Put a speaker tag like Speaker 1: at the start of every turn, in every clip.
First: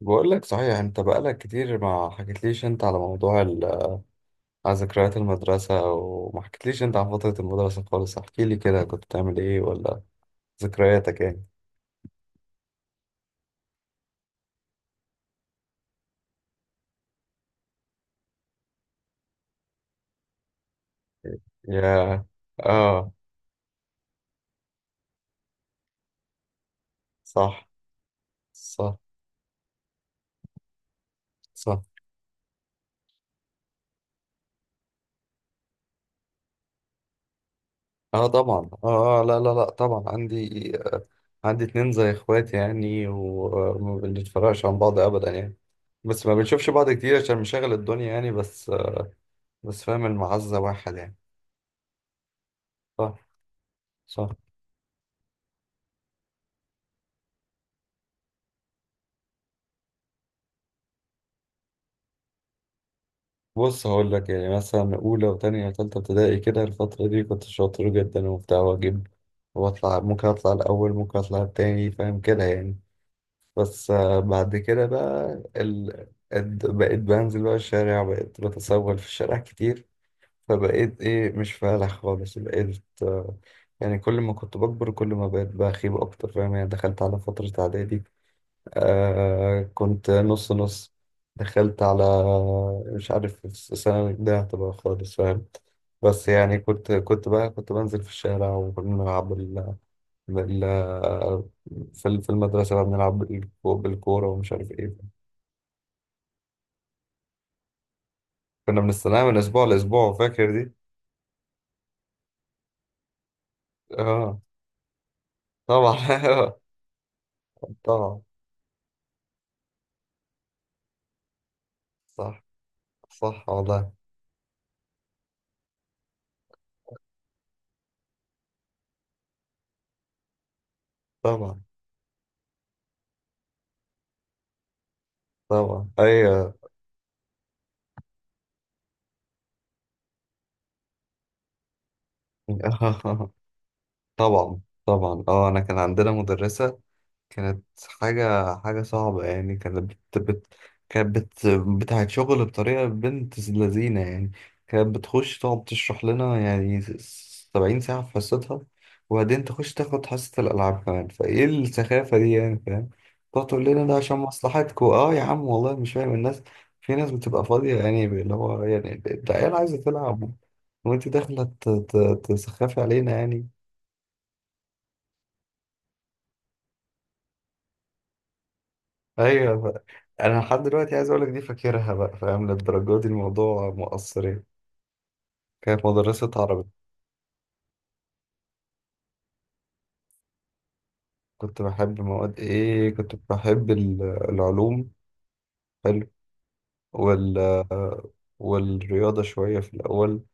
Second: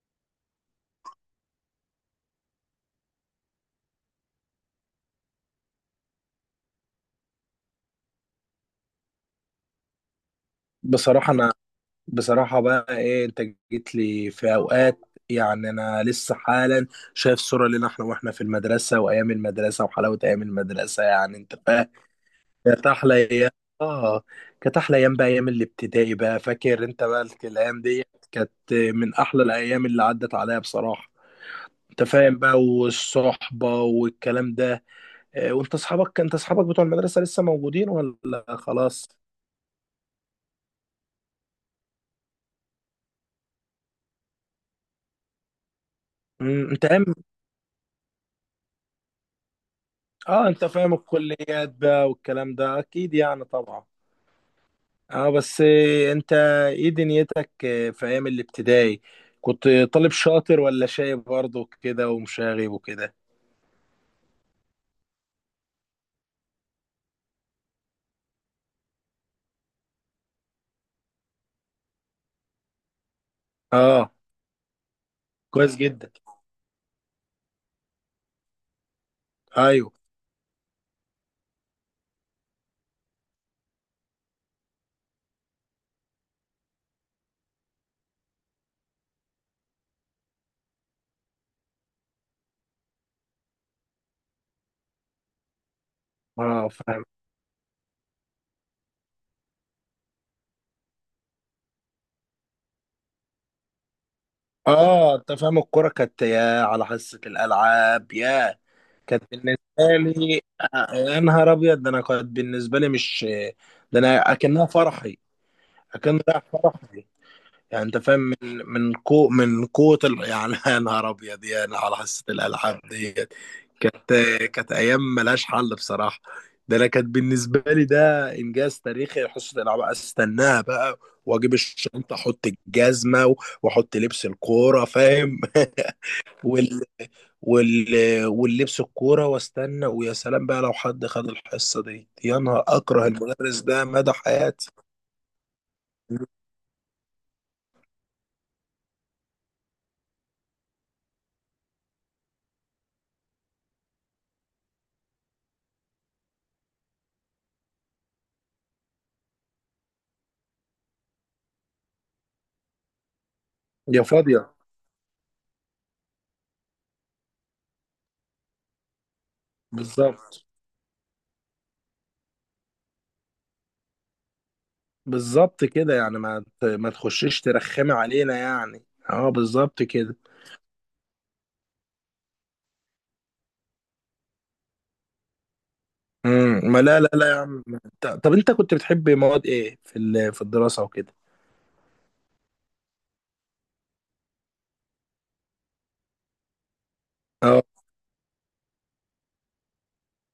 Speaker 1: بقول لك صحيح انت بقالك كتير ما حكيتليش انت على موضوع على ذكريات المدرسة وما حكيتليش انت عن فترة المدرسة خالص. احكي لي كده، كنت بتعمل ايه ولا ذكرياتك
Speaker 2: بصراحة
Speaker 1: يعني
Speaker 2: أنا بصراحة بقى إيه أنت جيت لي في أوقات. يعني أنا لسه حالا شايف صورة لنا إحنا وإحنا في المدرسة وأيام المدرسة وحلاوة أيام المدرسة، يعني أنت فاهم،
Speaker 1: يا
Speaker 2: كانت
Speaker 1: اه
Speaker 2: أحلى أيام. آه كانت أحلى أيام بقى، أيام الابتدائي بقى. فاكر أنت بقى
Speaker 1: صح،
Speaker 2: الأيام دي؟ كانت
Speaker 1: صح،
Speaker 2: من أحلى الأيام اللي عدت عليا بصراحة.
Speaker 1: صح.
Speaker 2: أنت فاهم بقى، والصحبة والكلام ده. وأنت أصحابك، أنت أصحابك بتوع المدرسة لسه موجودين
Speaker 1: اه
Speaker 2: ولا
Speaker 1: طبعا،
Speaker 2: خلاص؟
Speaker 1: اه، لا لا لا، طبعا عندي، عندي اتنين زي اخواتي يعني، وما بنتفرقش عن بعض ابدا يعني. بس ما بنشوفش
Speaker 2: أنت
Speaker 1: بعض
Speaker 2: أيام،
Speaker 1: كتير عشان مشاغل الدنيا يعني، بس بس فاهم،
Speaker 2: اه
Speaker 1: المعزة
Speaker 2: انت فاهم
Speaker 1: واحد يعني.
Speaker 2: الكليات بقى والكلام ده،
Speaker 1: صح،
Speaker 2: اكيد يعني طبعا.
Speaker 1: صح.
Speaker 2: اه بس إيه، انت ايه دنيتك إيه، في ايام الابتدائي كنت طالب شاطر ولا شايب برضه كده ومشاغب وكده؟
Speaker 1: بص هقول لك، يعني مثلا اولى وتانية وتالتة ابتدائي كده، الفترة دي كنت شاطر جدا وبتاع، واجيب واطلع، ممكن اطلع الاول ممكن اطلع التاني، فاهم كده يعني. بس
Speaker 2: اه
Speaker 1: آه، بعد كده بقى
Speaker 2: كويس جدا.
Speaker 1: بقيت بنزل بقى الشارع، بقيت بتسول في الشارع كتير.
Speaker 2: ايوه.
Speaker 1: فبقيت ايه، مش فالح خالص، بقيت آه، يعني كل ما كنت بكبر كل ما بقيت بخيب اكتر، فاهم يعني. دخلت على فترة اعدادي، آه كنت نص نص. دخلت على، مش عارف السنة ده هتبقى خالص فاهم. بس يعني
Speaker 2: اه
Speaker 1: كنت
Speaker 2: فاهم.
Speaker 1: كنت بقى كنت بنزل في الشارع، وكنا بنلعب بال... في المدرسة بقى، بنلعب بالكورة ومش عارف ايه.
Speaker 2: اه انت فاهم الكرة كانت يا على حصة الالعاب يا.
Speaker 1: كنا بنستناها
Speaker 2: كانت
Speaker 1: من
Speaker 2: بالنسبة
Speaker 1: أسبوع لأسبوع،
Speaker 2: لي،
Speaker 1: فاكر دي؟
Speaker 2: يا نهار ابيض، ده انا كانت بالنسبة لي مش، ده انا
Speaker 1: اه
Speaker 2: اكنها فرحي، اكن رايح
Speaker 1: طبعا.
Speaker 2: فرحي، يعني انت فاهم
Speaker 1: طبعا.
Speaker 2: من من كو من قوة يعني يا نهار ابيض، يعني على حصة
Speaker 1: صح،
Speaker 2: الالعاب ديت.
Speaker 1: صح والله.
Speaker 2: كانت، كانت ايام ملهاش حل بصراحة. ده انا كانت بالنسبة لي ده انجاز تاريخي، حصة الالعاب استناها بقى، واجيب
Speaker 1: طبعا.
Speaker 2: الشنطة، احط واحط لبس الكورة، فاهم؟
Speaker 1: طبعا أيوه.
Speaker 2: وال وال واللبس الكورة، واستنى. ويا سلام بقى لو حد خد الحصة دي، يا نهار اكره المدرس ده مدى
Speaker 1: طبعا.
Speaker 2: حياتي.
Speaker 1: طبعا. اه أنا كان عندنا مدرسة، كانت حاجة صعبة يعني. كانت بت بت بت بتاعت شغل بطريقة بنت لذينة يعني. كانت بتخش تقعد تشرح لنا يعني 70 ساعة في حصتها، وبعدين تخش تاخد حصة الألعاب كمان. فإيه السخافة دي يعني فاهم؟ تقعد تقول لنا ده
Speaker 2: يا
Speaker 1: عشان
Speaker 2: فاضية.
Speaker 1: مصلحتكوا. اه يا عم والله مش فاهم الناس، في ناس بتبقى فاضية يعني، اللي هو يعني العيال عايزة تلعب
Speaker 2: بالظبط.
Speaker 1: وانت داخلة تسخفي علينا يعني.
Speaker 2: بالظبط كده. يعني ما تخشيش ترخمي علينا، يعني اه
Speaker 1: ايوه
Speaker 2: بالظبط
Speaker 1: بقى.
Speaker 2: كده.
Speaker 1: انا لحد دلوقتي عايز اقول لك دي فاكرها بقى، فاهم للدرجه دي الموضوع مؤثر يعني. كانت مدرسه عربي.
Speaker 2: ما لا لا لا يا عم. طب انت كنت بتحب مواد ايه في في الدراسة وكده؟
Speaker 1: كنت بحب مواد ايه؟ كنت بحب العلوم. حلو. وال
Speaker 2: اه
Speaker 1: والرياضه شويه في الاول.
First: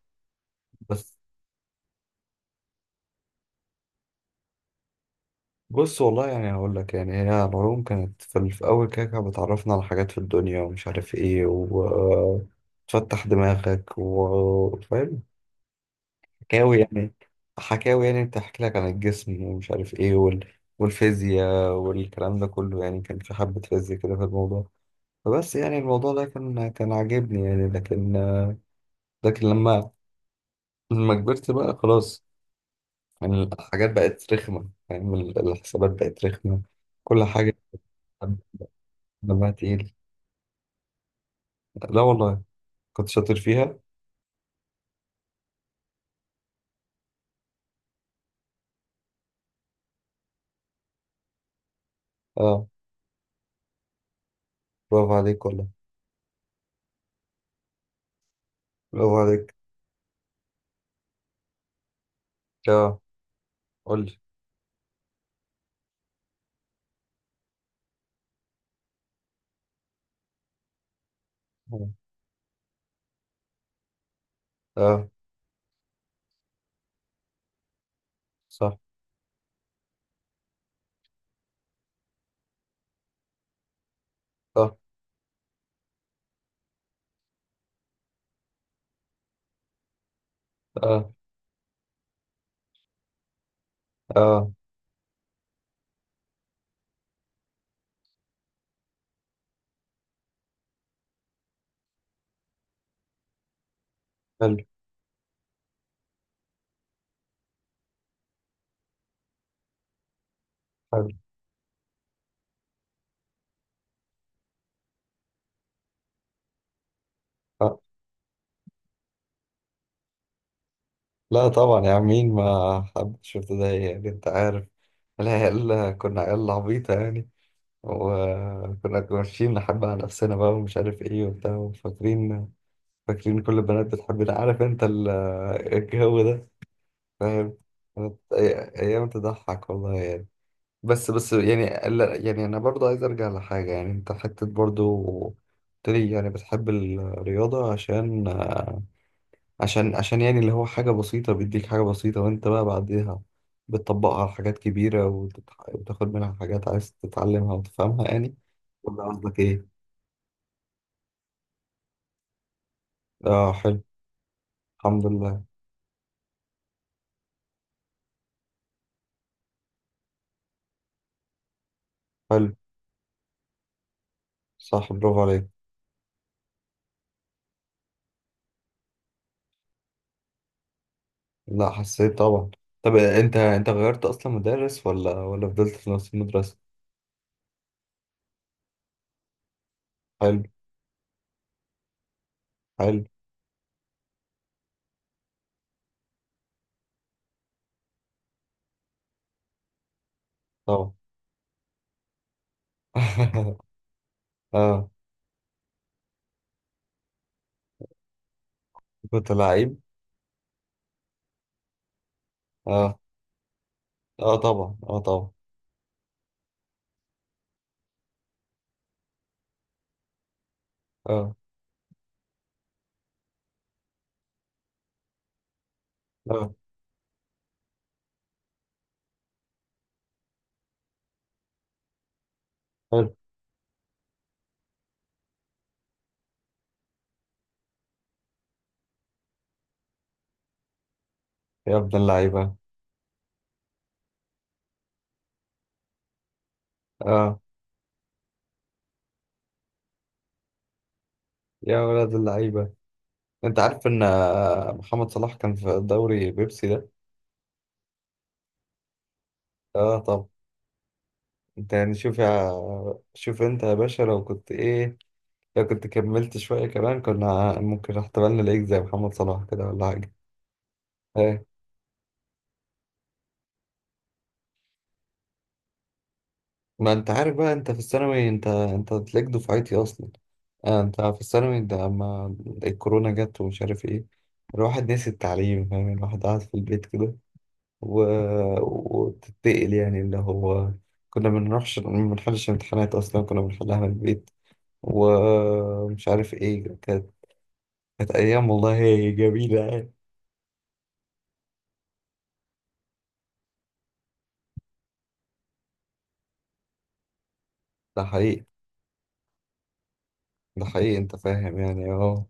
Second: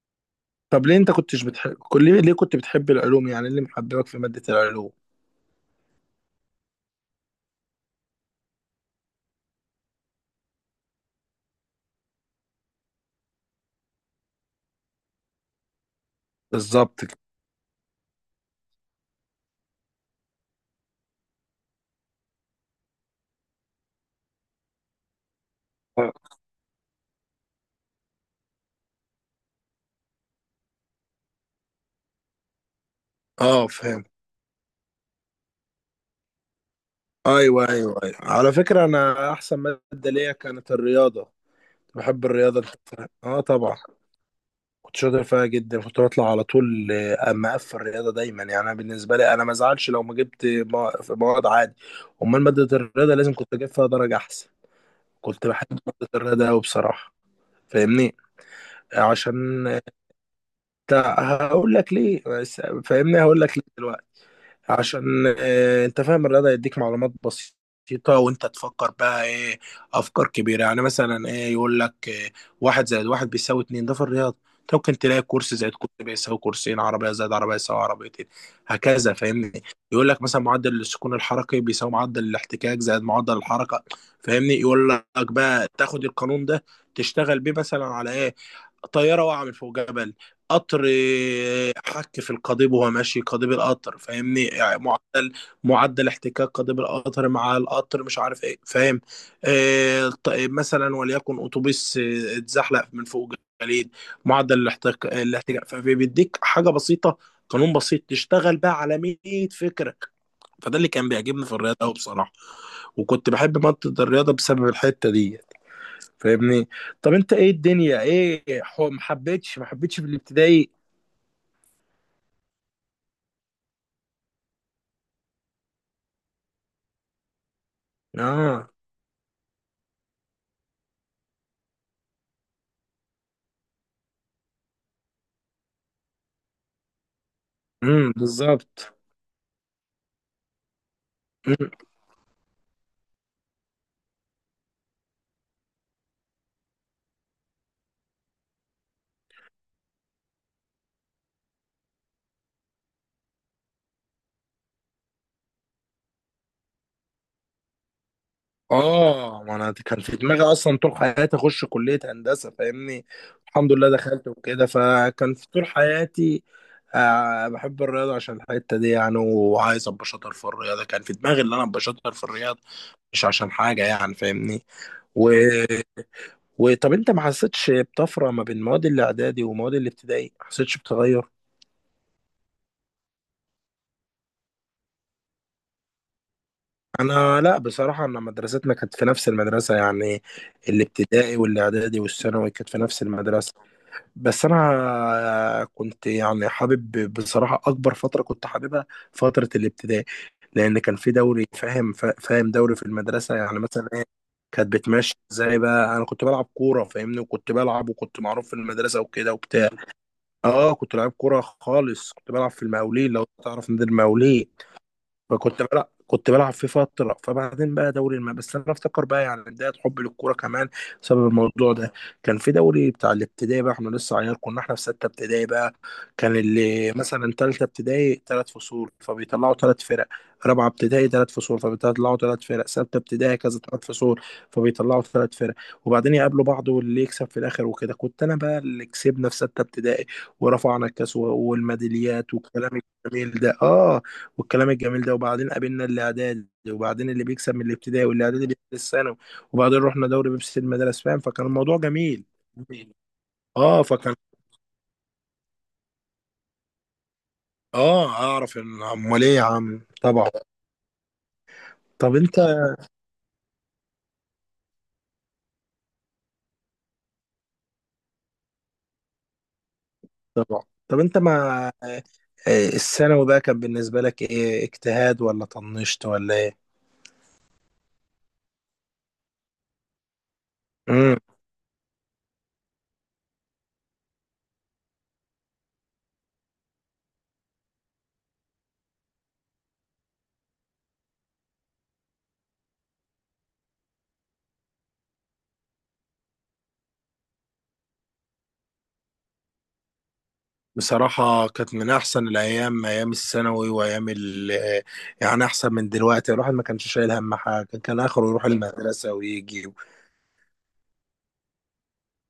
Speaker 2: طب ليه، انت
Speaker 1: بس
Speaker 2: كنتش بتحب كل، ليه كنت بتحب العلوم، يعني إيه اللي محببك في مادة العلوم؟
Speaker 1: بص والله يعني هقول لك، يعني هي العلوم كانت في في الاول كده، كانت بتعرفنا على حاجات في الدنيا ومش عارف ايه، وتفتح دماغك وفاهم، حكاوي
Speaker 2: بالظبط
Speaker 1: يعني.
Speaker 2: كده.
Speaker 1: حكاوي يعني، بتحكي لك عن الجسم ومش عارف ايه والفيزياء والكلام ده كله يعني. كان في حبة فيزياء كده في الموضوع، فبس يعني
Speaker 2: اه
Speaker 1: الموضوع ده كان عاجبني يعني، لكن، لكن لما، لما كبرت بقى خلاص، يعني الحاجات
Speaker 2: فاهم.
Speaker 1: بقت رخمة يعني. الحسابات بقت رخمة، كل حاجة
Speaker 2: ايوه ايوه ايوه على فكرة، انا
Speaker 1: دمها
Speaker 2: احسن
Speaker 1: تقيل.
Speaker 2: مادة ليا كانت الرياضة.
Speaker 1: لا
Speaker 2: بحب
Speaker 1: والله
Speaker 2: الرياضة، أنت
Speaker 1: كنت
Speaker 2: فاهم؟
Speaker 1: شاطر
Speaker 2: اه طبعا
Speaker 1: فيها.
Speaker 2: كنت شاطر فيها جدا، كنت بطلع على طول. مقفل الرياضه دايما. يعني انا بالنسبه لي انا ما ازعلش لو ما جبت في مواد عادي، امال
Speaker 1: اه،
Speaker 2: ماده الرياضه لازم كنت اجيب فيها درجه احسن.
Speaker 1: برافو عليك
Speaker 2: كنت بحب
Speaker 1: والله.
Speaker 2: ماده الرياضه قوي بصراحه، فاهمني؟
Speaker 1: برافو عليك.
Speaker 2: عشان هقول لك ليه،
Speaker 1: اه
Speaker 2: فاهمني، هقول لك ليه دلوقتي.
Speaker 1: قول لي.
Speaker 2: عشان، انت فاهم، الرياضة يديك معلومات بسيطة وانت تفكر بقى ايه، افكار كبيرة. يعني مثلا ايه، يقول لك إيه، واحد زائد واحد بيساوي اتنين، ده في الرياضة أنت ممكن
Speaker 1: اه.
Speaker 2: تلاقي كرسي زائد كرسي بيساوي كرسيين، عربية زائد عربية يساوي عربيتين،
Speaker 1: صح،
Speaker 2: هكذا. فاهمني؟ يقول لك مثلا معدل السكون الحركي بيساوي معدل الاحتكاك زائد معدل الحركة. فاهمني؟
Speaker 1: صح.
Speaker 2: يقول لك بقى تاخد القانون ده تشتغل بيه مثلا على ايه، طيارة واقعة من فوق جبل، قطر
Speaker 1: اه.
Speaker 2: حك في القضيب وهو ماشي قضيب القطر،
Speaker 1: اه.
Speaker 2: فاهمني؟
Speaker 1: آه،
Speaker 2: يعني معدل احتكاك قضيب القطر مع القطر مش عارف ايه، فاهم؟ آه طيب، مثلا وليكن اتوبيس، اتزحلق من فوق جليد، معدل
Speaker 1: حلو.
Speaker 2: الاحتكاك، فبيديك حاجه بسيطه، قانون بسيط، تشتغل بقى على 100 فكره. فده اللي كان
Speaker 1: حلو.
Speaker 2: بيعجبني في الرياضه قوي بصراحه. وكنت بحب مادة الرياضة بسبب الحتة دي، فاهمني؟ طب انت ايه
Speaker 1: آه.
Speaker 2: الدنيا، ايه ما حبيتش، ما حبيتش في الابتدائي؟
Speaker 1: لا طبعا يا عم، مين ما حبش ابتدائي يعني؟ انت عارف العيال كنا عيال عبيطة يعني،
Speaker 2: اه.
Speaker 1: وكنا ماشيين نحب على نفسنا بقى ومش عارف ايه وبتاع، وفاكرين، فاكرين كل البنات بتحبنا، عارف انت الجو ده فاهم. كانت
Speaker 2: بالظبط.
Speaker 1: ايام تضحك والله يعني. بس، بس
Speaker 2: مم.
Speaker 1: يعني، لا يعني انا برضو عايز ارجع لحاجة يعني. انت حتى برضو قلت لي يعني بتحب الرياضة عشان يعني اللي هو حاجة بسيطة، بيديك حاجة بسيطة وانت بقى بعدها بتطبقها على حاجات كبيرة، وتاخد منها حاجات عايز تتعلمها وتفهمها يعني. ولا قصدك
Speaker 2: اه، ما انا
Speaker 1: ايه؟
Speaker 2: كان في دماغي اصلا طول حياتي اخش كليه هندسه، فاهمني؟
Speaker 1: اه
Speaker 2: الحمد
Speaker 1: حلو.
Speaker 2: لله دخلت وكده،
Speaker 1: الحمد
Speaker 2: فكان
Speaker 1: لله.
Speaker 2: في طول حياتي، بحب الرياضه عشان الحته دي يعني، وعايز ابقى شاطر في الرياضه. كان في دماغي ان انا ابقى شاطر في
Speaker 1: حلو.
Speaker 2: الرياضه، مش عشان حاجه يعني، فاهمني؟
Speaker 1: صح برافو
Speaker 2: و...
Speaker 1: عليك.
Speaker 2: وطب انت ما حسيتش بطفره ما بين مواد الاعدادي ومواد الابتدائي؟ ما حسيتش بتغير؟
Speaker 1: لا حسيت طبعا. طب انت، انت غيرت اصلا مدرس ولا ولا فضلت في نفس المدرسة؟
Speaker 2: انا لا بصراحه، انا مدرستنا كانت في نفس المدرسه يعني،
Speaker 1: حلو.
Speaker 2: الابتدائي والاعدادي والثانوي كانت في نفس
Speaker 1: حلو.
Speaker 2: المدرسه. بس انا كنت يعني حابب بصراحه، اكبر فتره كنت حاببها فتره الابتدائي، لان
Speaker 1: طبعا.
Speaker 2: كان في دوري. فاهم؟ فاهم دوري في المدرسه يعني مثلا ايه كانت
Speaker 1: اه
Speaker 2: بتمشي ازاي بقى؟ انا كنت بلعب كوره، فاهمني؟ وكنت بلعب وكنت معروف في المدرسه
Speaker 1: كنت
Speaker 2: وكده وبتاع.
Speaker 1: لعيب.
Speaker 2: اه كنت لعيب كوره خالص، كنت بلعب في
Speaker 1: اه.
Speaker 2: المقاولين، لو تعرف نادي
Speaker 1: اه
Speaker 2: المقاولين.
Speaker 1: طبعا اه طبعا.
Speaker 2: فكنت بلعب في فترة. فبعدين بقى دوري بس أنا أفتكر بقى، يعني بداية حبي للكورة كمان بسبب
Speaker 1: اه.
Speaker 2: الموضوع ده. كان في دوري بتاع الابتدائي بقى، إحنا لسه عيال، كنا إحنا في ستة ابتدائي بقى. كان
Speaker 1: اه
Speaker 2: اللي مثلا تالتة ابتدائي تلات فصول فبيطلعوا تلات فرق، رابعة ابتدائي تلات فصول فبيطلعوا تلات فرق، ستة
Speaker 1: حلو.
Speaker 2: ابتدائي كذا تلات فصول فبيطلعوا تلات فرق. وبعدين يقابلوا بعض واللي يكسب في الآخر وكده. كنت أنا بقى اللي كسبنا في ستة ابتدائي، ورفعنا
Speaker 1: يا ابن
Speaker 2: والميداليات
Speaker 1: اللعيبة.
Speaker 2: والكلام الجميل ده. والكلام الجميل ده. وبعدين قابلنا اللي اعدادي، وبعدين اللي
Speaker 1: اه.
Speaker 2: بيكسب من الابتدائي واللي اعدادي بيكسب الثانوي. وبعدين رحنا دوري بيبسي المدارس، فاهم؟ فكان الموضوع
Speaker 1: يا ولد
Speaker 2: جميل.
Speaker 1: اللعيبة، انت
Speaker 2: اه
Speaker 1: عارف ان
Speaker 2: فكان.
Speaker 1: محمد صلاح كان في دوري بيبسي ده؟
Speaker 2: اه اعرف ان، امال ايه يا عم،
Speaker 1: اه طب
Speaker 2: طبعا.
Speaker 1: انت يعني
Speaker 2: طب
Speaker 1: شوف
Speaker 2: انت
Speaker 1: يا، شوف انت يا باشا لو كنت ايه، لو كنت كملت شوية كمان كنا ممكن احتمالنا نلاقيك زي محمد صلاح كده ولا حاجة.
Speaker 2: طبعا. طب انت
Speaker 1: ايه
Speaker 2: مع الثانوي بقى، كان بالنسبه لك ايه، اجتهاد ولا طنشت ولا ايه؟
Speaker 1: ما انت عارف بقى، انت في الثانوي، انت تلاقيك دفعتي اصلا. آه انت
Speaker 2: امم
Speaker 1: في الثانوي ده لما الكورونا جت ومش عارف ايه، الواحد نسي التعليم فاهم، الواحد قاعد في البيت كده، و، وتتقل يعني، اللي هو كنا بنروحش، ما بنحلش امتحانات أصلا كنا بنحلها من البيت ومش عارف ايه. كانت، كانت أيام والله جميلة يعني.
Speaker 2: بصراحه كانت من احسن الايام ايام الثانوي، وايام يعني، احسن من دلوقتي. الواحد ما كانش شايل هم حاجه، كان
Speaker 1: ده
Speaker 2: اخره
Speaker 1: حقيقي.
Speaker 2: يروح المدرسه ويجي.
Speaker 1: ده حقيقي أنت فاهم يعني، اه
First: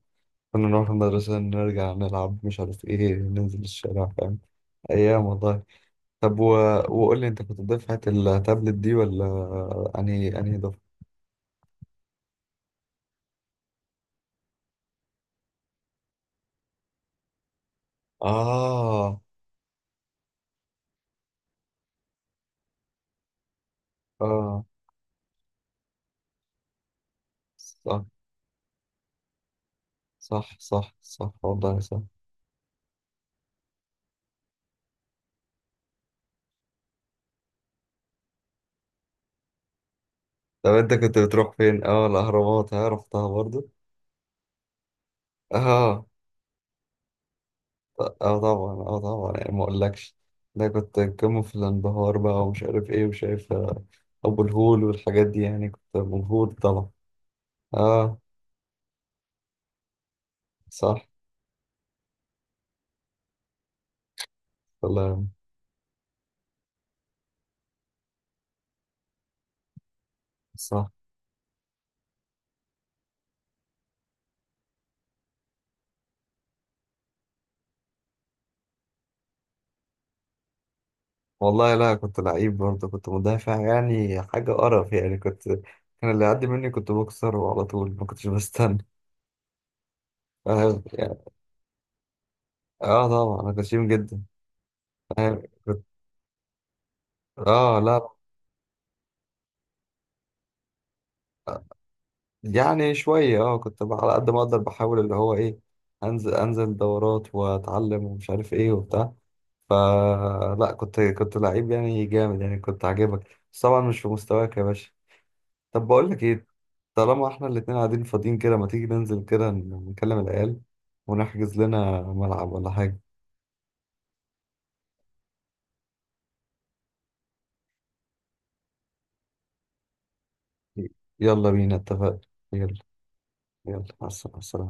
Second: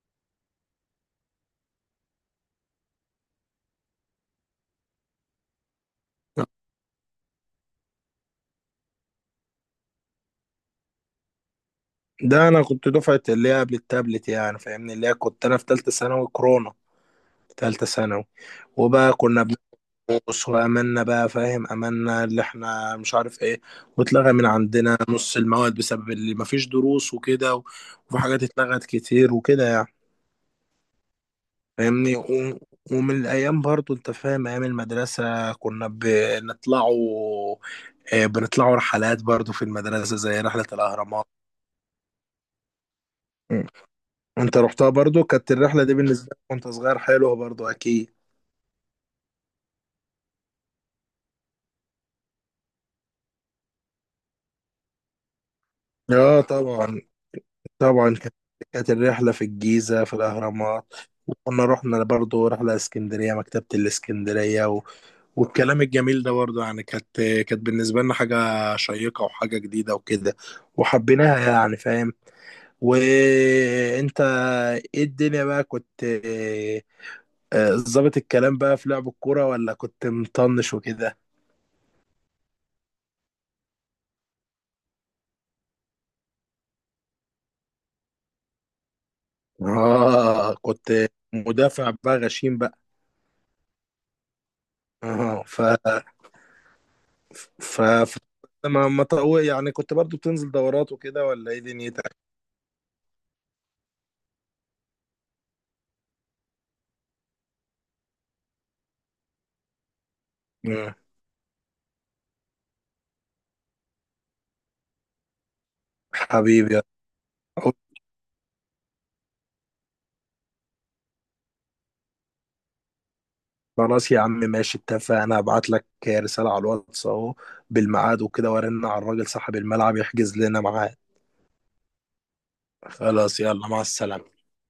Speaker 1: كنا نروح المدرسة نرجع نلعب مش عارف ايه، ننزل الشارع فاهم. أيام والله. طب و، وقول لي أنت كنت دفعة التابلت دي ولا أنهي دفعة؟
Speaker 2: ده انا كنت دفعه اللي هي قبل التابلت يعني، فاهمني؟ اللي هي كنت انا في ثالثه ثانوي كورونا. ثالثه ثانوي. وبقى
Speaker 1: آه.
Speaker 2: كنا بنقص واملنا بقى، فاهم؟ املنا اللي احنا مش عارف ايه. واتلغى من
Speaker 1: آه.
Speaker 2: عندنا نص المواد بسبب اللي مفيش دروس
Speaker 1: صح،
Speaker 2: وفي حاجات اتلغت كتير وكده يعني.
Speaker 1: صح، صح، صح والله صح.
Speaker 2: فاهمني؟ ومن الايام برضو، انت فاهم، ايام المدرسه كنا بنطلعوا، بنطلعوا رحلات برضو في المدرسه زي رحله
Speaker 1: طب انت كنت
Speaker 2: الاهرامات.
Speaker 1: بتروح فين؟ اه الاهرامات، ها رحتها برضو؟
Speaker 2: انت رحتها برضو، كانت الرحلة دي
Speaker 1: اه،
Speaker 2: بالنسبة لك وانت صغير حلوة برضو اكيد.
Speaker 1: اه طبعا اه طبعا، يعني ما اقولكش ده كنت قمة في الانبهار بقى، ومش عارف ايه وشايف ابو الهول والحاجات دي يعني، كنت
Speaker 2: اه
Speaker 1: مبهور طبعا.
Speaker 2: طبعا. طبعا
Speaker 1: اه.
Speaker 2: كانت، كانت الرحلة في الجيزة في الأهرامات.
Speaker 1: صح
Speaker 2: وكنا رحنا برضو رحلة اسكندرية، مكتبة الاسكندرية
Speaker 1: والله.
Speaker 2: والكلام الجميل ده برضو يعني. كانت بالنسبة لنا حاجة شيقة وحاجة جديدة وكده،
Speaker 1: صح
Speaker 2: وحبيناها يعني، فاهم؟ وانت ايه الدنيا بقى، كنت ظابط الكلام بقى في لعب الكورة، ولا كنت مطنش وكده؟
Speaker 1: والله. لا كنت لعيب برضه، كنت مدافع يعني حاجة قرف يعني. كنت، كان اللي يعدي مني كنت بكسره على طول، ما كنتش بستنى،
Speaker 2: اه
Speaker 1: فاهم
Speaker 2: كنت
Speaker 1: يعني.
Speaker 2: مدافع بقى غشيم بقى.
Speaker 1: اه طبعا انا كنت شتيم جدا. فاهم
Speaker 2: اه ف
Speaker 1: كنت، اه
Speaker 2: ف,
Speaker 1: لا،
Speaker 2: ف... ما ما طو- يعني كنت برضو بتنزل دورات وكده، ولا ايه دنيتك؟
Speaker 1: يعني شوية. اه كنت بقى على قد ما اقدر بحاول اللي هو ايه، انزل، انزل دورات واتعلم ومش عارف ايه وبتاع. فلا
Speaker 2: مم.
Speaker 1: كنت، كنت لعيب يعني جامد يعني، كنت عاجبك بس طبعا مش في مستواك يا باشا. طب بقول لك ايه،
Speaker 2: حبيبي،
Speaker 1: طالما احنا الاتنين
Speaker 2: قلت
Speaker 1: قاعدين فاضيين كده، ما تيجي ننزل كده نكلم العيال ونحجز لنا ملعب ولا حاجة.
Speaker 2: خلاص يا عم، ماشي، اتفقنا. هبعت لك رسالة على الواتس اهو بالميعاد وكده، وارن على الراجل صاحب الملعب يحجز لنا ميعاد.
Speaker 1: يلا بينا اتفقنا. يلا.
Speaker 2: خلاص، يلا، مع
Speaker 1: يلا مع
Speaker 2: السلامة.
Speaker 1: السلامة.